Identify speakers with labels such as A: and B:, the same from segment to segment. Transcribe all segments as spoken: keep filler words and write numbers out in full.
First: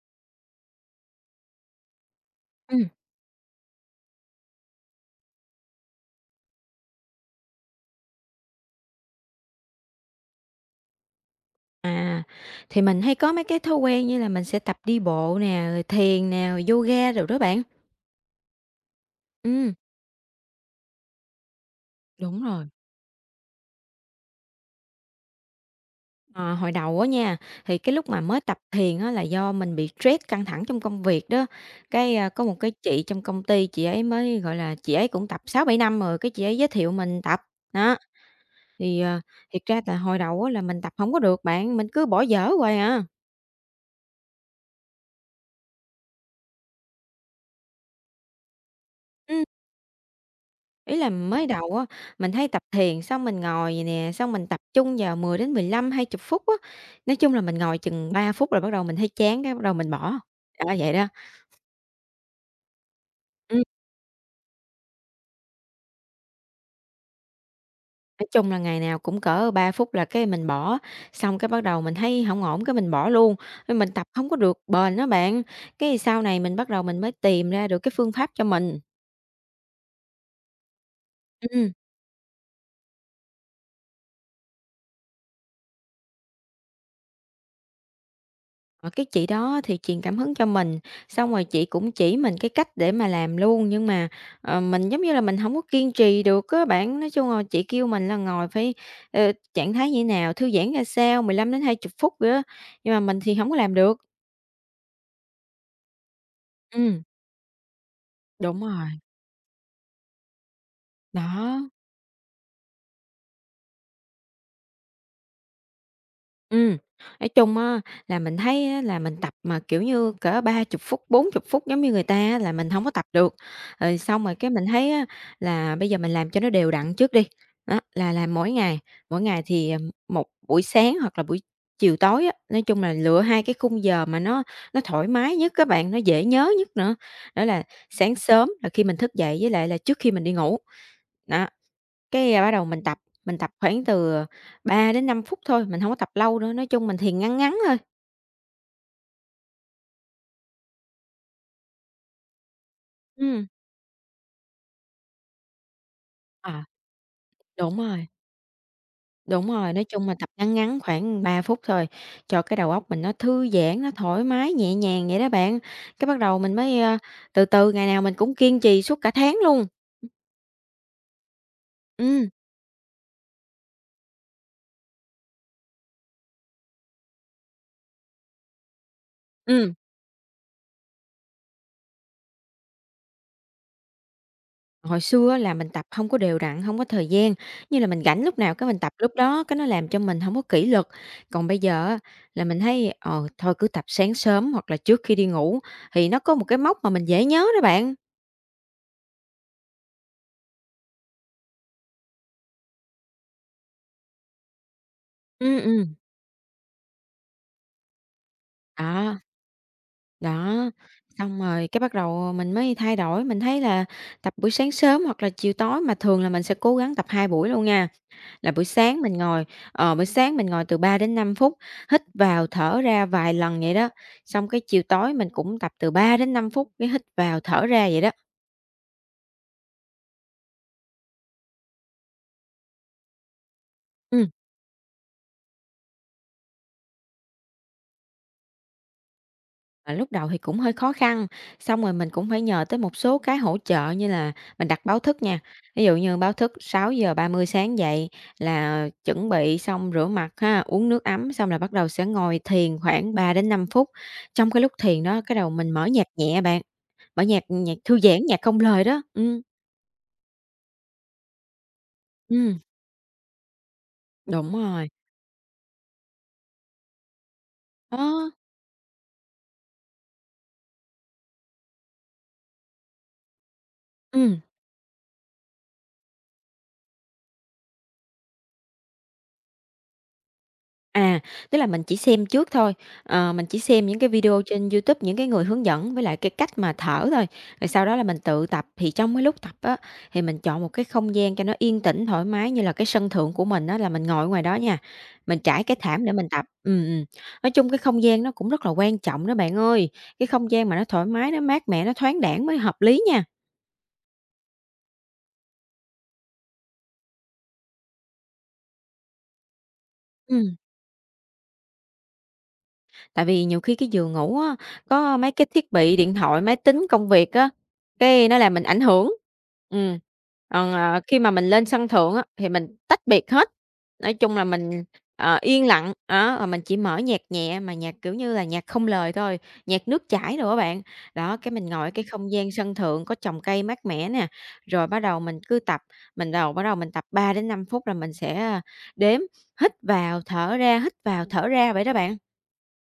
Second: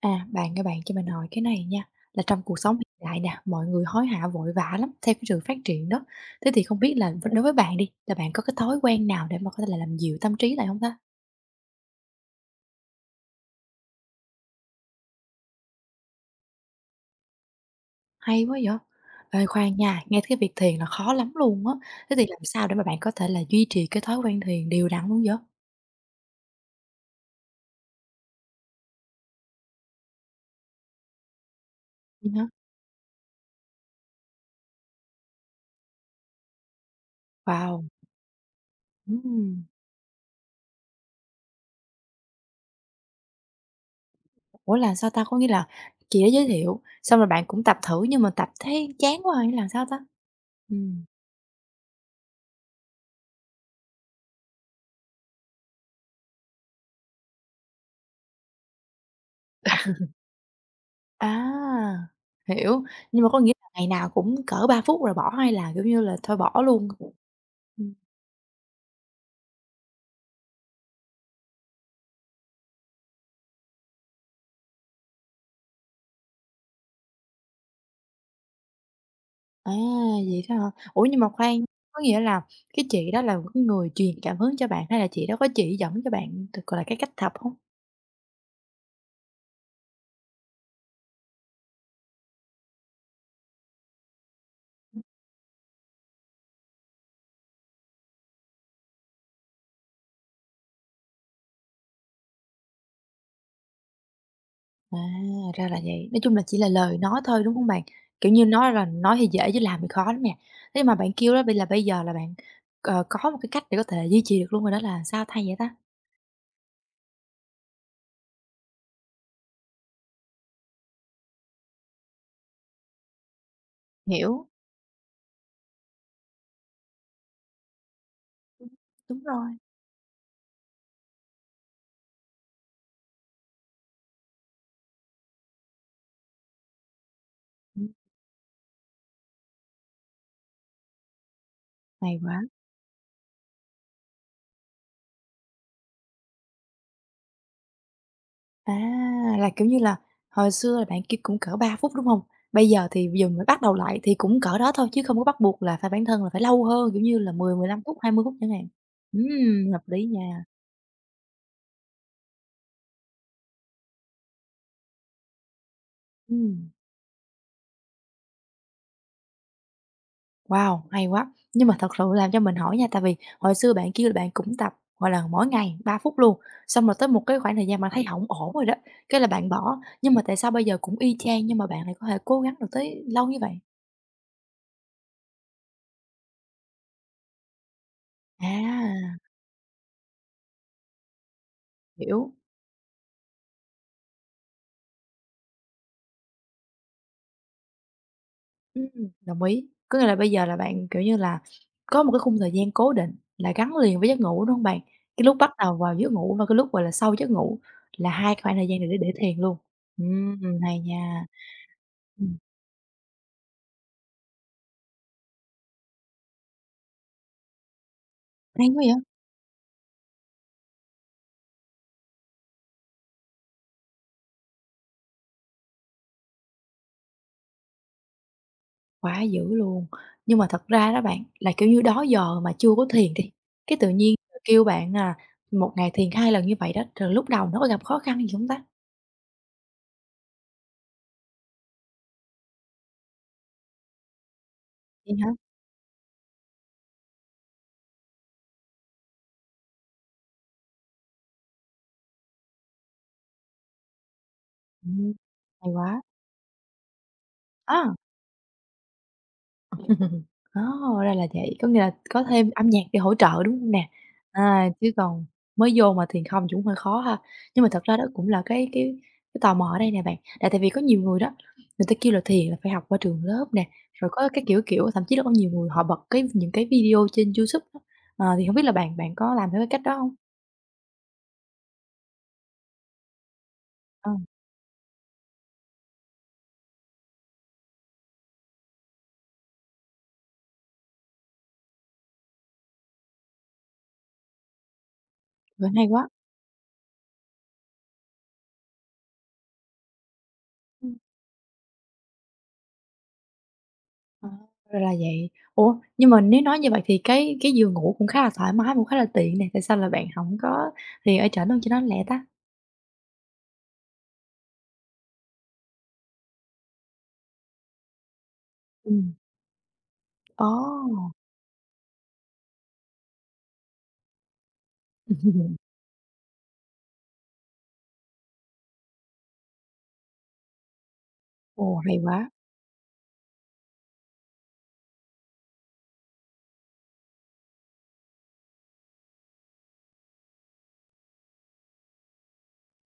A: À, bạn các bạn cho mình hỏi cái này nha, là trong cuộc sống
B: Ừm,
A: hiện đại nè, mọi người hối hả vội vã lắm theo cái sự phát triển đó. Thế thì không biết là v đối với bạn đi, là bạn có cái thói quen nào để mà có thể là làm dịu tâm trí lại không ta?
B: à, thì mình hay có mấy cái thói quen như là mình sẽ tập đi bộ nè, rồi thiền nè, rồi yoga rồi đó bạn.
A: Hay quá vậy! Ê,
B: Ừm.
A: khoan nha, nghe tới cái việc thiền là khó lắm luôn á, thế thì làm
B: Đúng rồi.
A: sao để mà bạn có thể là duy trì cái thói quen thiền đều đặn luôn vậy?
B: Ờ, Hồi đầu á nha, thì cái lúc mà mới tập thiền á là do mình bị stress căng thẳng trong công việc đó. Cái, a,
A: Vậy
B: có
A: hả?
B: một cái chị trong công ty, chị ấy mới, gọi là, chị ấy cũng tập sáu bảy năm rồi, cái chị ấy giới thiệu mình tập.
A: Wow!
B: Đó, thì, ờ, thiệt
A: Ừm,
B: ra là hồi đầu á là mình tập không có được bạn, mình cứ bỏ dở hoài à.
A: ủa là sao ta? Có nghĩa là chị đã giới thiệu, xong rồi bạn cũng tập thử nhưng mà tập thấy chán quá à, hay là sao ta?
B: Ý
A: Ừm.
B: là mới đầu á, mình hay tập thiền xong mình ngồi vậy nè, xong mình tập trung vào mười đến mười lăm hai chục phút á. Nói chung là mình ngồi chừng ba phút rồi bắt đầu mình thấy chán cái bắt đầu mình bỏ. Đó, vậy đó.
A: À, hiểu, nhưng mà có nghĩa
B: Ừm,
A: là ngày nào cũng cỡ ba phút rồi bỏ hay là, kiểu như là, thôi bỏ luôn? Ừm,
B: nói chung là ngày nào cũng cỡ ba phút là cái mình bỏ, xong cái bắt đầu mình thấy hổng ổn cái mình bỏ luôn, nên mình tập hông có được bền á bạn. Cái sau này mình bắt đầu mình mới tìm ra được cái phương pháp cho mình.
A: à, vậy đó hả? Ủa, nhưng mà khoan,
B: Ừm.
A: có nghĩa là cái chị đó là cái người truyền cảm hứng cho bạn hay là chị đó có chỉ dẫn cho bạn t gọi là, cái cách tập không?
B: Ờ, cái chị đó thì truyền cảm hứng cho mình, xong rồi chị cũng chỉ mình cái cách để mà làm luôn, nhưng mà, ờ, mình, giống như là, mình không có kiên trì được á bạn. Nói chung là chị kêu mình là ngồi phải, ờ, trạng thái như nào, thư giãn ra sao, mười lăm đến hai mươi phút nữa nhưng mà mình thì không có làm được.
A: À, ra là vậy, nói chung là chỉ là lời
B: Ừm,
A: nói thôi, đúng không bạn? Kiểu như,
B: đúng
A: nói là
B: rồi,
A: nói thì dễ chứ làm thì khó lắm nè. Thế mà bạn kêu đó bây
B: đó.
A: là Bây giờ là bạn, ờ, có một cái cách để có thể duy trì được luôn rồi đó là sao thay vậy ta?
B: Ừm, nói chung á là mình thấy á là mình tập mà, kiểu như, cỡ ba chục phút, bốn chục phút giống như người ta á là mình không có tập được. Rồi xong rồi
A: Hiểu,
B: cái mình thấy á là bây giờ mình làm cho nó đều đặn trước đi, đó, là làm mỗi ngày,
A: đúng
B: mỗi ngày
A: rồi,
B: thì, ừm, một buổi sáng hoặc là buổi chiều tối á, nói chung là lựa hai cái khung giờ mà nó nó thoải mái nhất các bạn, nó dễ nhớ nhất nữa. Đó là
A: ừm,
B: sáng sớm là khi mình thức dậy với lại là trước khi mình đi ngủ, đó.
A: hay
B: Cái,
A: quá.
B: à, bắt đầu mình tập, mình tập khoảng từ, ờ, ba đến năm phút thôi, mình hông có tập lâu nữa, nói chung mình thiền ngắn ngắn thôi.
A: À, là, kiểu như là, hồi xưa là bạn kia cũng cỡ ba phút, đúng không? Bây giờ thì giờ mới
B: Ừm.
A: bắt đầu lại thì cũng cỡ đó thôi chứ không có bắt buộc là phải bản thân là phải lâu
B: À,
A: hơn, kiểu như là, mười mười
B: Đúng
A: lăm phút,
B: rồi,
A: hai mươi phút chẳng hạn.
B: đúng
A: Ừm,
B: rồi,
A: hợp
B: nói
A: lý
B: chung mình tập
A: nha.
B: ngắn ngắn khoảng ba phút thôi, cho cái đầu óc mình nó thư giãn, nó thoải mái, nhẹ nhàng vậy đó bạn. Cái bắt đầu mình
A: Ừm,
B: mới, ơ, từ từ ngày nào mình cũng kiên trì suốt cả tháng luôn.
A: wow, hay quá! Nhưng mà thật sự
B: Ừm,
A: làm cho mình hỏi nha, tại vì hồi xưa bạn kia là bạn cũng tập, gọi là, mỗi ngày ba phút luôn, xong rồi tới một cái khoảng thời gian bạn thấy hổng ổn rồi đó, cái là bạn
B: ừm.
A: bỏ, nhưng mà tại sao bây giờ cũng y chang nhưng mà bạn lại có thể cố gắng được tới lâu như vậy?
B: Hồi xưa á là mình tập không có đều đặn, không có thời gian, như là mình rảnh lúc nào cái mình tập lúc
A: À,
B: đó, cái nó làm cho mình không có kỷ luật. Còn bây giờ á
A: hiểu.
B: là mình thấy, ờ, thôi cứ tập sáng sớm hoặc là trước khi đi ngủ thì nó có một cái mốc mà mình dễ nhớ đó bạn.
A: Ừm, đồng ý. Có nghĩa là bây giờ là bạn, kiểu như là, có một cái khung thời gian cố định là gắn liền với giấc ngủ, đúng hông bạn? Cái lúc bắt
B: Ừ,
A: đầu
B: ừ.
A: vào giấc ngủ và cái lúc, gọi là, sau giấc ngủ là hai khoảng thời gian này để để
B: Đó,
A: thiền luôn. Ừm,
B: đó,
A: hay nha.
B: xong rồi cái bắt đầu
A: Ừm,
B: mình mới thay đổi, mình thấy là tập buổi sáng sớm hoặc là chiều tối, mà thường là mình sẽ cố gắng tập hai buổi luôn nha. Là buổi
A: hay quá vậy,
B: sáng mình ngồi, ờ, buổi sáng mình ngồi từ ba đến năm phút, hít vào thở ra vài lần vậy đó, xong cái chiều tối mình cũng tập từ ba đến năm phút cái hít vào thở ra vậy đó.
A: quá dữ luôn. Nhưng mà thật ra đó bạn, là, kiểu như, đó giờ mà chưa có thiền đi, cái tự nhiên
B: Ừm.
A: kêu bạn, à, một ngày thiền hai lần như vậy đó, rồi lúc đầu nó có gặp khó khăn gì hông ta?
B: À, lúc đầu thì cũng hơi khó khăn, xong rồi mình cũng phải nhờ tới một số cái hỗ trợ như là mình đặt báo
A: Vậy
B: thức
A: hả?
B: nha. Ví dụ như báo thức sáu giờ ba mươi sáng dậy là chuẩn bị xong rửa mặt ha, uống nước ấm xong là bắt đầu sẽ ngồi thiền khoảng ba đến năm phút. Trong cái lúc thiền
A: Ừm,
B: đó cái đầu
A: hay
B: mình mở
A: quá.
B: nhạc nhẹ bạn, mở nhạc nhạc
A: À.
B: thư giãn, nhạc không lời đó. Ừm,
A: Ồ, ra là vậy, có nghĩa là có thêm
B: ừm,
A: âm nhạc để hỗ trợ, đúng không nè?
B: đúng
A: À,
B: rồi.
A: chứ còn mới vô mà thiền không thì cũng hơi khó ha. Nhưng mà thật ra đó cũng
B: Đó,
A: là cái cái cái tò mò ở đây nè bạn, là tại vì có nhiều người đó, người ta kêu là thiền là phải học qua trường lớp nè, rồi có
B: ừm.
A: cái kiểu, kiểu, thậm chí là có nhiều người họ bật cái những cái video trên YouTube á, ờ, thì không biết là bạn bạn có làm theo cái cách đó không?
B: À, Tức là mình chỉ xem trước thôi, ờ, mình chỉ xem những cái
A: Ờ,
B: video trên YouTube, những cái người hướng dẫn với lại cái cách mà thở thôi, rồi sau đó là mình tự tập. Thì trong cái lúc tập á, thì mình chọn một cái không gian cho nó yên tĩnh, thoải mái như là cái sân thượng của mình á, là mình ngồi ngoài đó nha, mình trải
A: vậy
B: cái
A: hay
B: thảm
A: quá.
B: để mình tập. Ừm, ừm. Nói chung cái không gian nó cũng rất là quan trọng đó bạn ơi, cái không gian mà nó thoải mái, nó mát mẻ, nó thoáng đãng mới hợp lý nha.
A: À, ra là vậy. Ủa, nhưng mà nếu nói như vậy thì cái cái giường ngủ cũng khá là thoải mái, cũng khá là tiện nè, tại sao là bạn hổng
B: Ừm.
A: có thì ở trển luôn cho nó lẹ ta?
B: Tại vì nhiều khi cái giường ngủ á, có mấy cái thiết bị điện thoại, máy tính, công việc á, cái nó làm mình ảnh
A: Ừm,
B: hưởng. Ừm, Còn, ờ,
A: ồ!
B: khi mà mình lên sân thượng á, thì mình tách biệt hết. Nói chung là mình, ờ, yên lặng, á, rồi mình chỉ mở nhạc nhẹ mà nhạc, kiểu như là, nhạc không lời thôi, nhạc nước chảy rồi các bạn. Đó, cái mình
A: Ồ,
B: ngồi ở
A: hay
B: cái
A: quá!
B: không gian sân thượng có trồng cây mát mẻ nè, rồi bắt đầu mình cứ tập, mình đầu bắt đầu mình tập ba đến năm phút là mình sẽ, ờ, đếm hít vào, thở ra, hít vào, thở ra vậy đó bạn.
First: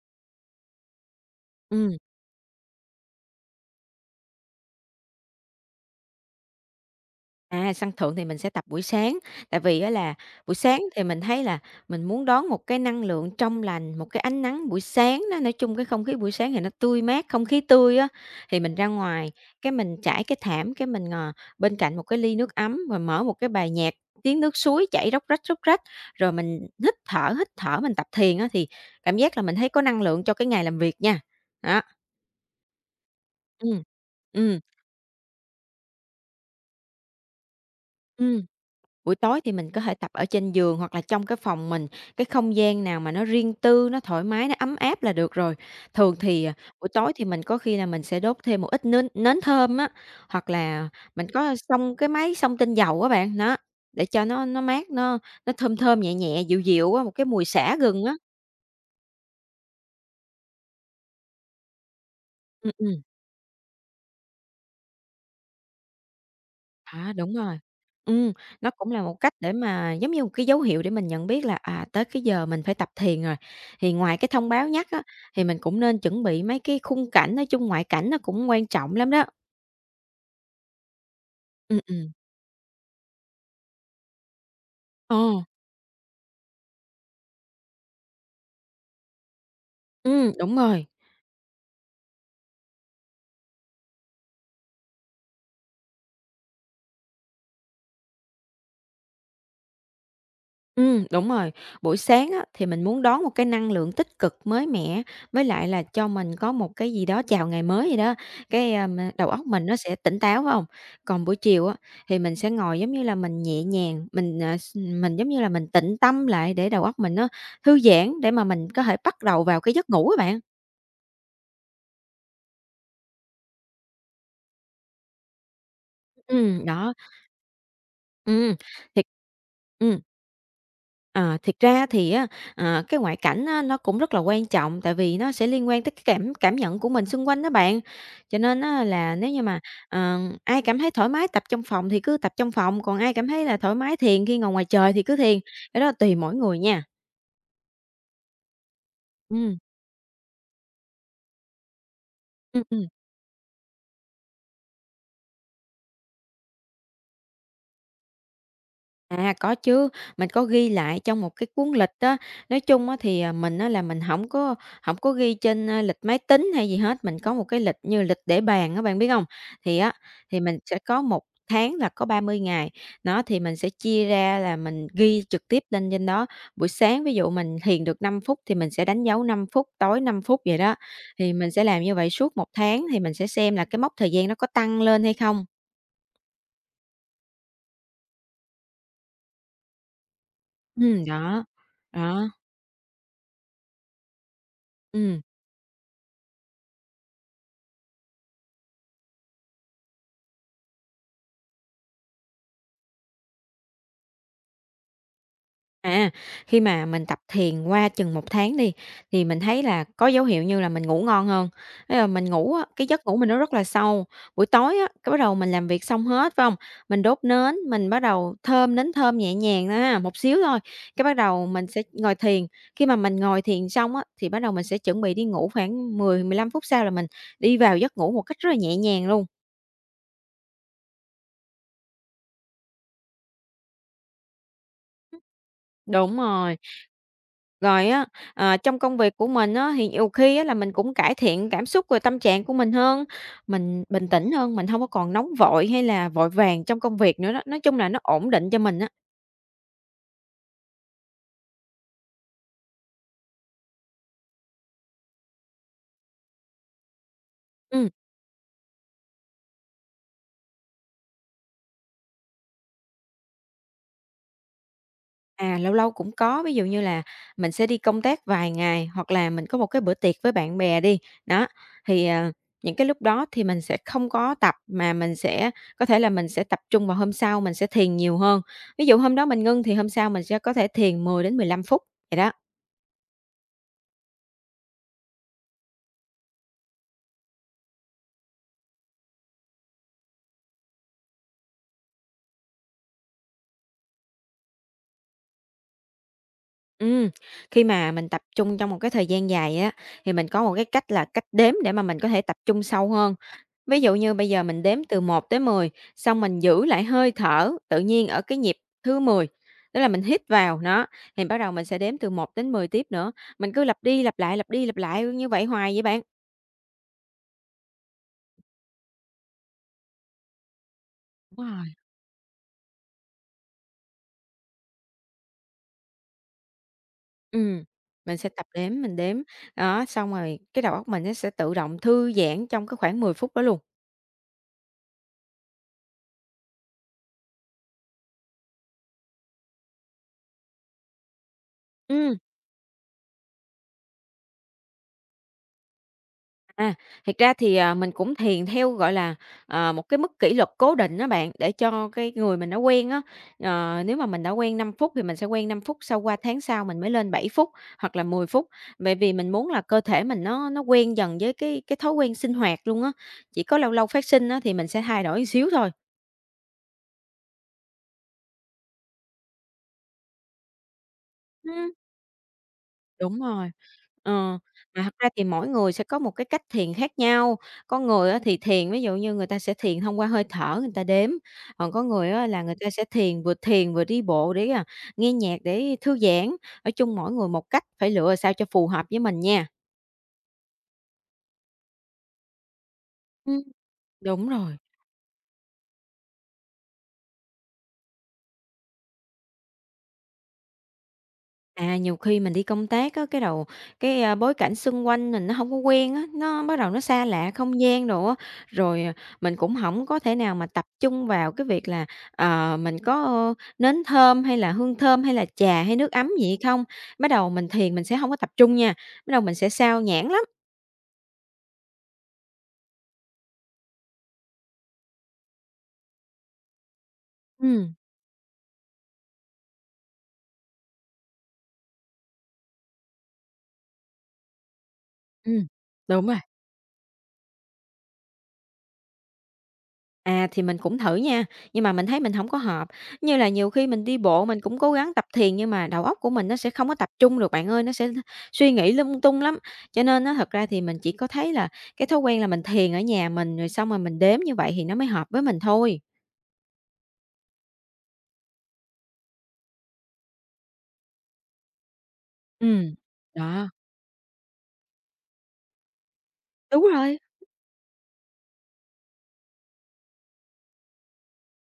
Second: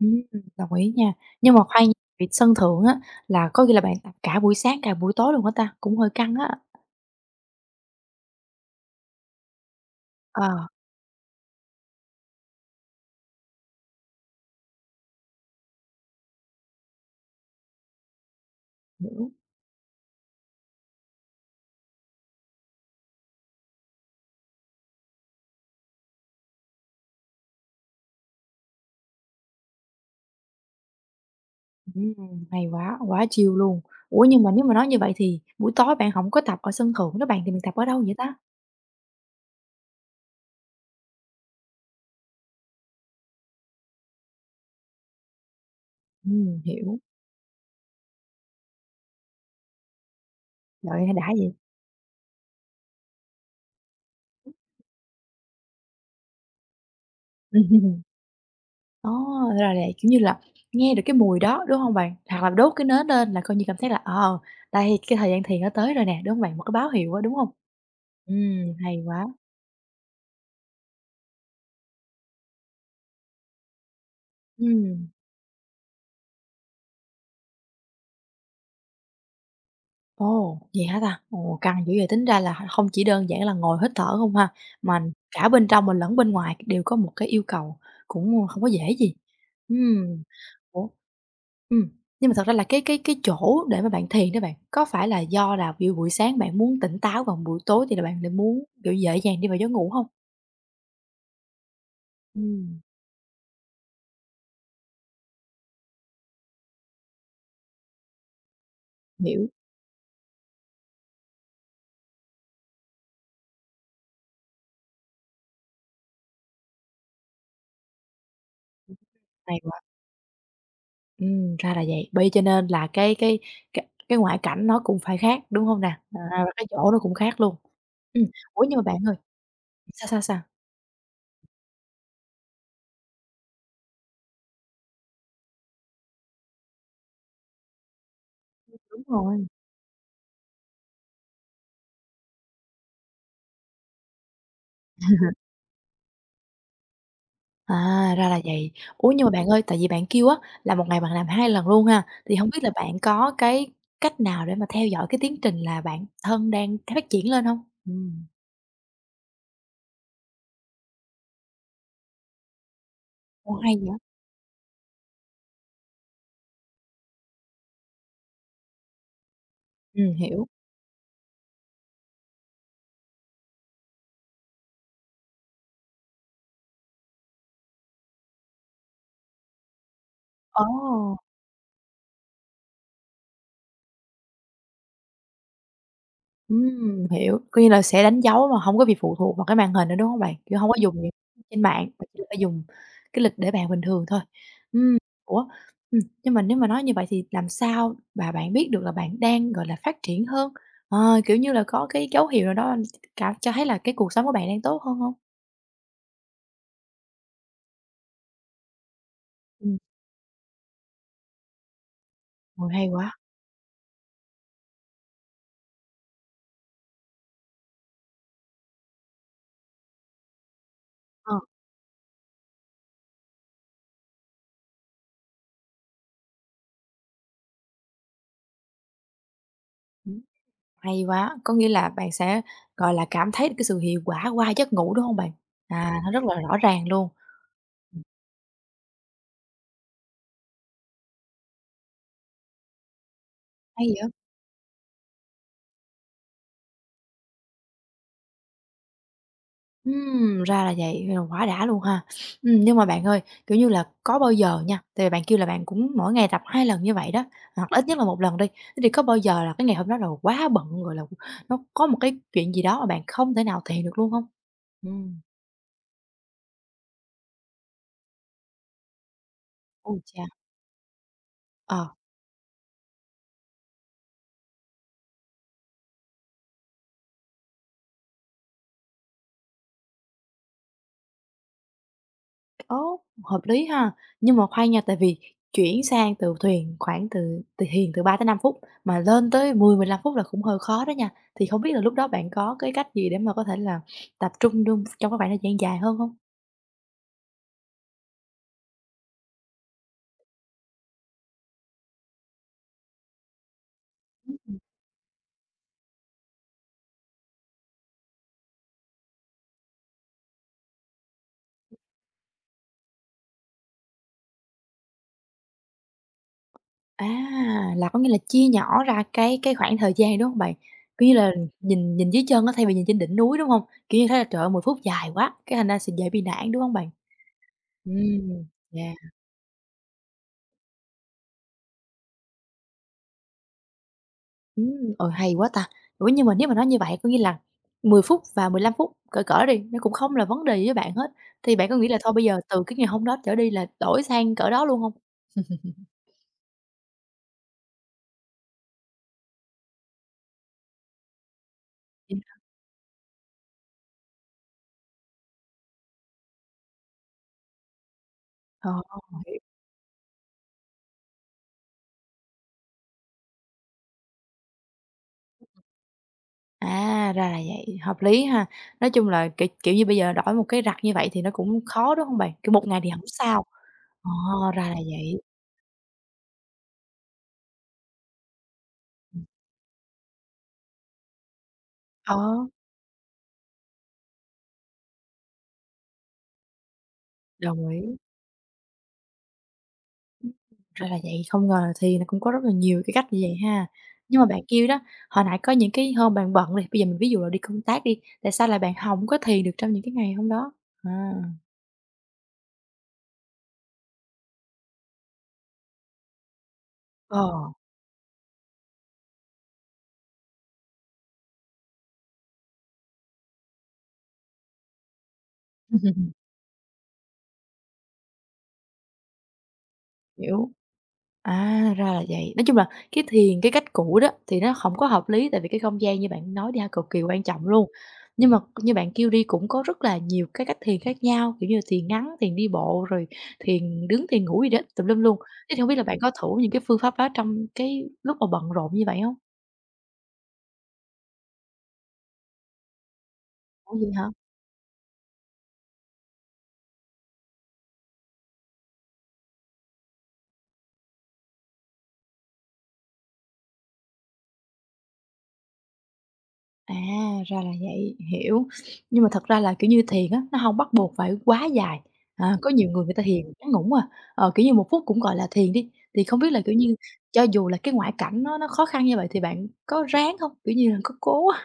A: Ừm, đồng ý nha. Nhưng mà khoan,
B: Ừ.
A: việc sân thượng á, là có nghĩa là bạn tập cả buổi sáng, cả buổi tối luôn hả ta? Cũng hơi căng á.
B: À, sân thượng thì mình sẽ tập buổi sáng, tại vì á là
A: Ờ,
B: buổi sáng thì mình thấy là mình muốn đón một cái năng lượng trong lành, một cái ánh nắng buổi sáng đó, nói chung cái không khí buổi sáng thì nó tươi mát, không khí tươi á, thì mình ra
A: hiểu.
B: ngoài, cái mình trải cái thảm, cái mình, ngồi bên cạnh một cái ly nước ấm và mở một cái bài nhạc, tiếng nước suối chảy róc rách, róc rách, rồi mình hít thở, hít thở, mình tập thiền á thì cảm giác là mình thấy có năng lượng cho cái ngày làm việc nha. Đó,
A: Ừm, hay quá, quá chill luôn.
B: ừm.
A: Ủa, nhưng mà
B: Ừm,
A: nếu mà nói như vậy thì buổi tối bạn hổng có tập ở sân thượng đó bạn, thì mình tập ở đâu vậy ta?
B: ừm. Buổi tối thì mình có thể tập ở trên giường hoặc là trong cái phòng mình, cái không gian nào mà nó riêng tư, nó thoải mái, nó ấm áp là được rồi. Thường thì, à,
A: Ừm,
B: buổi
A: hiểu.
B: tối thì mình có khi là mình sẽ đốt thêm một ít nến nến thơm á, hoặc là
A: Trời ơi, đã
B: mình
A: vậy.
B: có xông cái máy xông tinh dầu á bạn, đó, để cho nó nó mát, nó nó thơm thơm, nhẹ nhẹ, dịu dịu á, một cái mùi xả gừng á.
A: Ồ, thế là là, kiểu như là, nghe được cái mùi đó, đúng không bạn? Hoặc là đốt
B: Ừm,
A: cái
B: ừm.
A: nến lên là coi như cảm thấy là, ờ, đây, cái thời gian thiền nó tới rồi nè, đúng không bạn? Một cái báo
B: À,
A: hiệu á, đúng
B: đúng
A: không?
B: rồi. Ừm,
A: Ừ,
B: nó cũng
A: hay
B: là một
A: quá.
B: cách để mà giống như một cái dấu hiệu để mình nhận biết là, à, tới cái giờ mình phải tập thiền rồi. Thì ngoài cái thông
A: Ừ.
B: báo nhắc á, thì mình cũng nên chuẩn bị mấy cái khung cảnh, nói chung ngoại cảnh nó cũng quan trọng lắm đó.
A: Ồ, vậy hả ta? Ồ,
B: Ừm,
A: căng dữ vậy,
B: ừm.
A: tính ra là không chỉ đơn giản là ngồi hít thở không ha, mà
B: Ờ,
A: cả bên trong mình lẫn bên ngoài đều có một cái yêu cầu cũng không có dễ gì. Ừm,
B: ừm, đúng rồi.
A: ủa, ừm, nhưng mà thật ra là cái cái cái chỗ để mà bạn thiền đó bạn, có phải là do là buổi buổi sáng bạn muốn tỉnh táo, còn buổi tối thì là bạn lại muốn, kiểu, dễ dàng đi vào giấc ngủ hông?
B: Ừm, đúng rồi. Buổi sáng á, thì
A: Ừm,
B: mình muốn đón một cái năng lượng tích cực mới mẻ, với lại là cho mình có một cái gì đó chào ngày mới vậy đó, cái, ờm, đầu
A: hiểu,
B: óc mình nó sẽ tỉnh táo, phải hông? Còn buổi chiều á, thì mình sẽ ngồi, giống như là, mình nhẹ nhàng, mình, à, s mình, giống như là, mình tĩnh tâm lại để đầu óc mình nó thư giãn để mà mình có thể bắt đầu
A: hay
B: vào cái giấc ngủ các bạn.
A: Ừm, ra là vậy. Bởi vậy cho nên là cái cái cái cái ngoại cảnh nó cũng phải khác, đúng hông nè? À, và
B: Ừm,
A: cái chỗ
B: đó.
A: nó cũng khác luôn. Ừm,
B: Ừm,
A: ủa, nhưng mà bạn
B: thiệt
A: ơi
B: ừm.
A: sao, sao, sao?
B: À, thiệt ra thì á, ờ, cái ngoại cảnh á, nó cũng rất là quan trọng, tại vì nó sẽ liên quan tới cái cảm cảm nhận của mình xung quanh đó bạn. Cho nên á,
A: Đúng
B: là nếu như
A: rồi.
B: mà, ờ, ai cảm thấy thoải mái tập trong phòng thì cứ tập trong phòng, còn ai cảm thấy là thoải mái thiền khi ngồi ngoài trời thì cứ thiền, cái đó tùy mỗi người nha.
A: À, ra là vậy. Ủa, nhưng mà bạn
B: Ừm,
A: ơi, tại vì bạn kêu á là một ngày bạn làm hai lần luôn ha, thì hông biết là
B: ừm,
A: bạn có cái cách nào để mà theo dõi cái tiến trình là bản thân đang phát triển lên hông? Ừm.
B: À, có chứ, mình có ghi lại trong một cái cuốn lịch đó. Nói chung á thì, à,
A: Ồ,
B: mình á
A: hay
B: là
A: vậy!
B: mình không có không có ghi trên, a, lịch máy tính hay gì hết, mình có một cái lịch như lịch để bàn á, bạn biết không? Thì á,
A: Ừm,
B: thì
A: hiểu.
B: mình sẽ có một tháng là có ba mươi ngày, nó thì mình sẽ chia ra là mình ghi trực tiếp lên trên đó. Buổi sáng ví dụ mình thiền được năm phút thì mình sẽ đánh dấu năm phút, tối năm phút vậy
A: Ồ!
B: đó. Thì mình sẽ làm như vậy suốt một tháng thì mình sẽ xem là cái mốc thời gian nó có tăng lên hay không.
A: Ừm, hiểu, coi như là sẽ đánh dấu mà hông có bị phụ thuộc vào cái màn hình nữa, đúng hông bạn? Kiểu, hông có dùng
B: Ừm,
A: những
B: đó,
A: trên mạng mà chỉ là
B: đó,
A: phải dùng cái lịch để bàn bình thường thôi. Ừm,
B: ừm.
A: ủa, ừm, nhưng mà nếu mà nói như vậy thì làm sao mà bạn biết được là bạn đang, gọi là, phát triển hơn? Ờ, kiểu như là, có cái dấu hiệu nào đó cảm cho thấy là cái cuộc sống của bạn đang tốt hơn hông?
B: À, khi mà mình tập thiền qua chừng một tháng đi, thì mình thấy
A: Ừm,
B: là có dấu hiệu như là mình ngủ ngon hơn. Thế là mình ngủ á,
A: ồ,
B: cái
A: hay
B: giấc
A: quá,
B: ngủ mình nó rất là sâu. Buổi tối á, cái bắt đầu mình làm việc xong hết, phải không? Mình đốt nến, mình bắt đầu thơm nến thơm nhẹ nhàng thôi ha, một xíu thôi, cái bắt
A: ờ,
B: đầu mình sẽ ngồi thiền. Khi mà mình ngồi thiền xong á, thì bắt đầu mình sẽ chuẩn bị đi ngủ khoảng mười mười lăm phút sau là mình đi vào giấc ngủ một cách rất là nhẹ nhàng luôn.
A: ừm, hay quá, có nghĩa là bạn sẽ, gọi là, cảm thấy được cái sự hiệu quả qua giấc ngủ, đúng hông bạn? À, nó
B: Đúng
A: rất là
B: rồi.
A: rõ ràng luôn,
B: Rồi á, ờ, trong công việc của mình á, thì nhiều khi á là mình cũng cải thiện cảm xúc và tâm trạng của mình hơn, mình
A: hay
B: bình
A: vậy!
B: tĩnh hơn, mình không có còn nóng vội hay là vội vàng trong công việc nữa đó, nói chung là nó ổn định cho mình á.
A: Ừm, ra là vậy, vậy là quá đã luôn ha. Ừm, nhưng mà bạn ơi, kiểu như là, có bao giờ nha, tại vì bạn kêu là bạn cũng mỗi ngày tập hai lần như vậy đó, hoặc ít
B: Ừm.
A: nhất là một lần đi, thế thì có bao giờ là cái ngày hôm đó là quá bận rồi là nó có một cái chuyện gì đó mà bạn không thể nào thiền được luôn không? Ừm,
B: À, lâu lâu cũng có, ví dụ như là mình sẽ đi công tác vài ngày, hoặc là mình có một cái bữa
A: ôi
B: tiệc
A: chà,
B: với bạn bè đi, đó,
A: ờ.
B: thì, ờ, những cái lúc đó thì mình sẽ không có tập, mà mình sẽ có thể là mình sẽ tập trung vào hôm sau mình sẽ thiền nhiều hơn. Ví dụ hôm đó mình ngưng thì hôm sau mình sẽ có thể thiền mười đến mười lăm phút, vậy đó.
A: Ố, hợp lý ha! Nhưng mà khoan nha, tại vì chuyển sang từ thuyền khoảng từ từ thuyền từ ba tới năm phút mà lên tới mười mười lăm phút là cũng hơi khó đó nha. Thì không biết là lúc đó bạn có cái cách gì để mà có thể là tập trung trong trong cái khoảng thời gian dài hơn không?
B: Ừm, khi mà mình tập trung trong một cái thời gian dài á, thì mình có một cái cách là cách đếm để mà mình có thể tập trung sâu hơn. Ví dụ như bây giờ
A: Ừm.
B: mình đếm từ một tới mười, xong mình giữ lại hơi thở tự nhiên ở cái nhịp thứ mười, tức là mình hít vào, nó, thì bắt đầu mình sẽ đếm từ một đến mười tiếp nữa. Mình cứ lặp đi lặp lại, lặp đi lặp lại như vậy hoài vậy bạn.
A: À, là có nghĩa là chia nhỏ ra cái cái khoảng thời gian, đúng không bạn? Cứ như là,
B: Đúng rồi.
A: nhìn nhìn dưới chân á, thay vì nhìn trên đỉnh núi, đúng không? Kiểu như, thế là "Trời ơi, mười phút dài quá!" cái thành ra sẽ dễ bị nản, đúng không bạn?
B: Ừm,
A: Ừm,
B: mình sẽ tập đếm,
A: yeah.
B: mình đếm, đó, xong rồi cái đầu óc mình nó sẽ tự động thư giãn trong cái khoảng mười phút đó luôn.
A: Ừm, ờ, hay quá ta! Ủa, nhưng mà nếu mà nói như vậy có nghĩa là mười phút và mười lăm phút cỡ cỡ đi, nó cũng không là vấn đề gì với bạn hết, thì bạn có nghĩ là thôi
B: Ừ.
A: bây giờ từ cái ngày hôm đó trở đi là đổi sang cỡ đó luôn không?
B: À, thiệt ra thì, à, mình cũng thiền theo, gọi là, ờ, một cái mức kỷ luật cố định đó bạn, để cho cái
A: Vậy
B: người mình đã quen á, ờ, nếu mà mình đã quen năm phút thì mình sẽ quen năm phút, sau qua tháng sau mình mới lên bảy phút hoặc là mười phút.
A: ờ,
B: Bởi vì mình
A: hiểu.
B: muốn là cơ thể mình nó nó quen dần với cái cái thói quen sinh hoạt luôn á, chỉ có lâu lâu phát sinh á thì mình sẽ thay đổi một xíu thôi.
A: À, ra là vậy, hợp lý ha. Nói chung là, kiểu kiểu như, bây giờ đổi một cái rặt như vậy thì nó cũng
B: Ừm.
A: khó, đúng không bạn? Kiểu, một ngày thì không
B: Đúng
A: sao.
B: rồi.
A: Ờ,
B: Ờ,
A: ra là
B: mà thật ra
A: vậy.
B: thì mỗi người sẽ có một cái cách thiền khác nhau. Có người á thì thiền ví dụ như người ta sẽ thiền thông qua hơi thở, người ta đếm, còn có người
A: Ờ,
B: á là người ta sẽ thiền vừa thiền vừa đi bộ để, à, nghe nhạc để thư giãn. Nói chung mỗi người một cách,
A: đồng
B: phải
A: ý.
B: lựa sao cho phù hợp với mình nha.
A: Ừm, ra là vậy, không ngờ là thì nó cũng có rất là nhiều cái cách như vậy
B: Ừm.
A: ha. Nhưng mà
B: Đúng
A: bạn
B: rồi.
A: kêu đó, hồi nãy có những cái hôm bạn bận này bây giờ mình ví dụ là đi công tác đi, tại sao là bạn không có thiền được trong những cái ngày hôm đó? À.
B: À, nhiều khi mình đi công tác á, cái đầu cái, a, bối cảnh xung quanh mình nó không có quen á, nó bắt đầu nó xa
A: Ờ.
B: lạ không gian đồ á, rồi, à, mình cũng không có thể nào mà tập trung vào cái việc là, ờ, mình có, ơ, nến thơm hay là hương thơm hay là trà hay nước ấm gì hay không. Bắt đầu mình thiền mình sẽ không có tập trung nha, bắt đầu mình sẽ sao nhãng lắm.
A: Hiểu. À, ra là vậy. Nói chung là cái thiền, cái cách cũ đó thì nó không có hợp lý, tại vì cái không gian như bạn nói đi ha, cực kỳ quan trọng luôn.
B: Ừm,
A: Nhưng mà như bạn kêu đi cũng có rất là nhiều cái cách thiền khác nhau, kiểu như là thiền ngắn, thiền đi bộ, rồi thiền đứng, thiền ngủ gì đó tùm lum luôn.
B: ừm,
A: Thế thì hông biết là bạn
B: đúng
A: có
B: rồi.
A: thử những cái phương pháp đó trong cái lúc mà bận rộn như vậy không?
B: À, thì mình cũng thử nha, nhưng mà mình thấy mình không có hợp. Như là nhiều khi
A: Ủa,
B: mình
A: gì
B: đi
A: hả?
B: bộ mình cũng cố gắng tập thiền nhưng mà đầu óc của mình nó sẽ không có tập trung được bạn ơi, nó sẽ suy nghĩ lung tung lắm. Cho nên nó thật ra thì mình chỉ có thấy là cái thói quen là mình thiền ở nhà mình, rồi xong rồi mình đếm như vậy thì nó mới hợp với mình thôi.
A: À, ra là vậy, hiểu. Nhưng mà thật ra là, kiểu như, thiền á, nó hông bắt buộc phải quá dài. À, có
B: Ừ.
A: nhiều người người ta thiền
B: Đó,
A: ngắn ngủn à, ờ, kiểu như, một phút cũng gọi là thiền đi, thì không biết là, kiểu
B: đúng
A: như,
B: rồi.
A: cho dù là cái ngoại cảnh nó nó khó khăn như vậy thì bạn có ráng hông? Kiểu như là, có cố á.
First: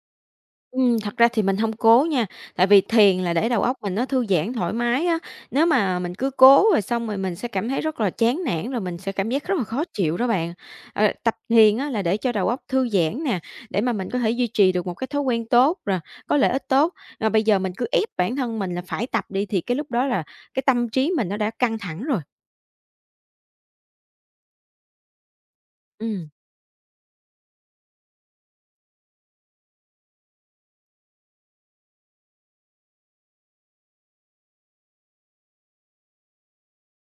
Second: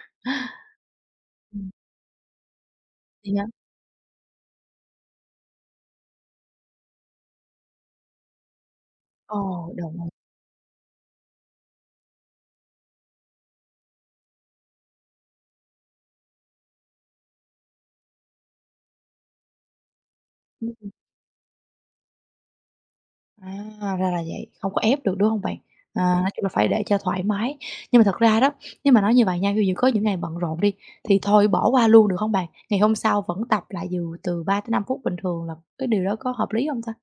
B: Ừm, thật ra thì mình
A: Ừm,
B: hông cố nha, tại vì thiền
A: thì
B: là
A: á
B: để đầu óc mình nó thư giãn thoải mái á. Nếu mà mình cứ cố rồi xong rồi mình sẽ cảm thấy rất là chán nản, rồi mình sẽ cảm
A: ờ,
B: giác rất là khó
A: đồng ý.
B: chịu đó bạn. Ờ, tập thiền á là để cho đầu óc thư giãn nè, để mà mình có thể duy trì được một cái thói quen tốt, rồi có lợi ích tốt. Rồi bây giờ mình cứ ép bản thân mình là phải tập đi thì cái lúc đó là cái tâm trí mình nó đã căng thẳng rồi.
A: À, ra là vậy, không có ép được, đúng không bạn? À, nói
B: Ừm.
A: chung là phải để cho thoải mái. Nhưng mà thật ra đó, nếu mà nói như vậy nha, ví dụ có những ngày bận rộn đi, thì thôi bỏ qua luôn được không bạn? Ngày hôm sau vẫn tập lại dù từ ba tới năm phút bình thường là cái điều đó có hợp lý không ta?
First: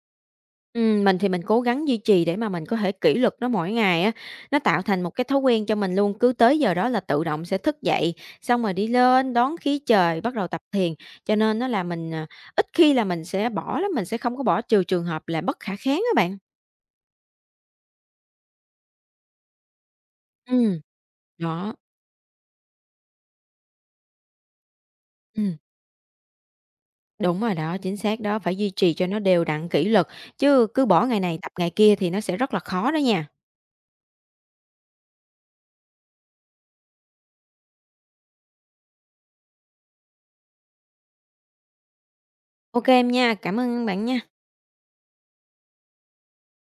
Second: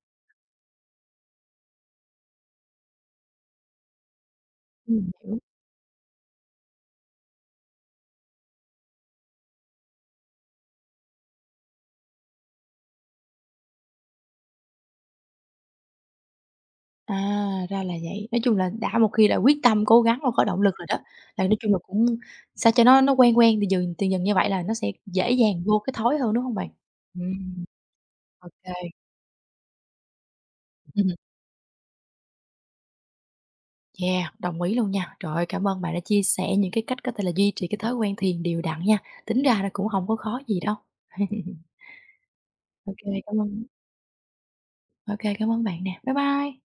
B: Ừm, mình thì mình cố gắng duy trì để mà mình có thể kỷ luật nó mỗi ngày á, nó tạo thành
A: Ừm,
B: một cái
A: hiểu.
B: thói quen cho mình luôn, cứ tới giờ đó là tự động sẽ thức dậy, xong rồi đi lên đón khí trời, bắt đầu tập thiền. Cho nên nó là mình, à, ít khi là mình sẽ bỏ lắm, mình sẽ không có bỏ trừ trường hợp là bất khả kháng á bạn.
A: À, ra là vậy. Nói chung là đã một khi đã quyết tâm cố gắng và có động lực
B: Ừm,
A: rồi đó, là nói chung
B: đó,
A: là cũng sao cho nó nó quen quen thì dần từ dần như vậy là nó sẽ dễ
B: ừm,
A: dàng vô cái thói hơn, đúng không bạn?
B: đúng rồi
A: Ừm,
B: đó, chính xác đó,
A: ô
B: phải duy trì cho nó đều đặn, kỷ luật, chứ cứ bỏ ngày này tập ngày kia thì nó sẽ rất là khó đó nha.
A: Yeah, đồng ý luôn nha. Trời ơi, cảm ơn bạn đã chia sẻ những cái cách có thể là duy trì cái thói quen thiền đều đặn nha. Tính ra là cũng không có khó gì đâu.
B: OK
A: OK,
B: em nha,
A: cảm
B: cảm
A: ơn.
B: ơn bạn nha.
A: OK, cảm ơn bạn nè. Bye bye.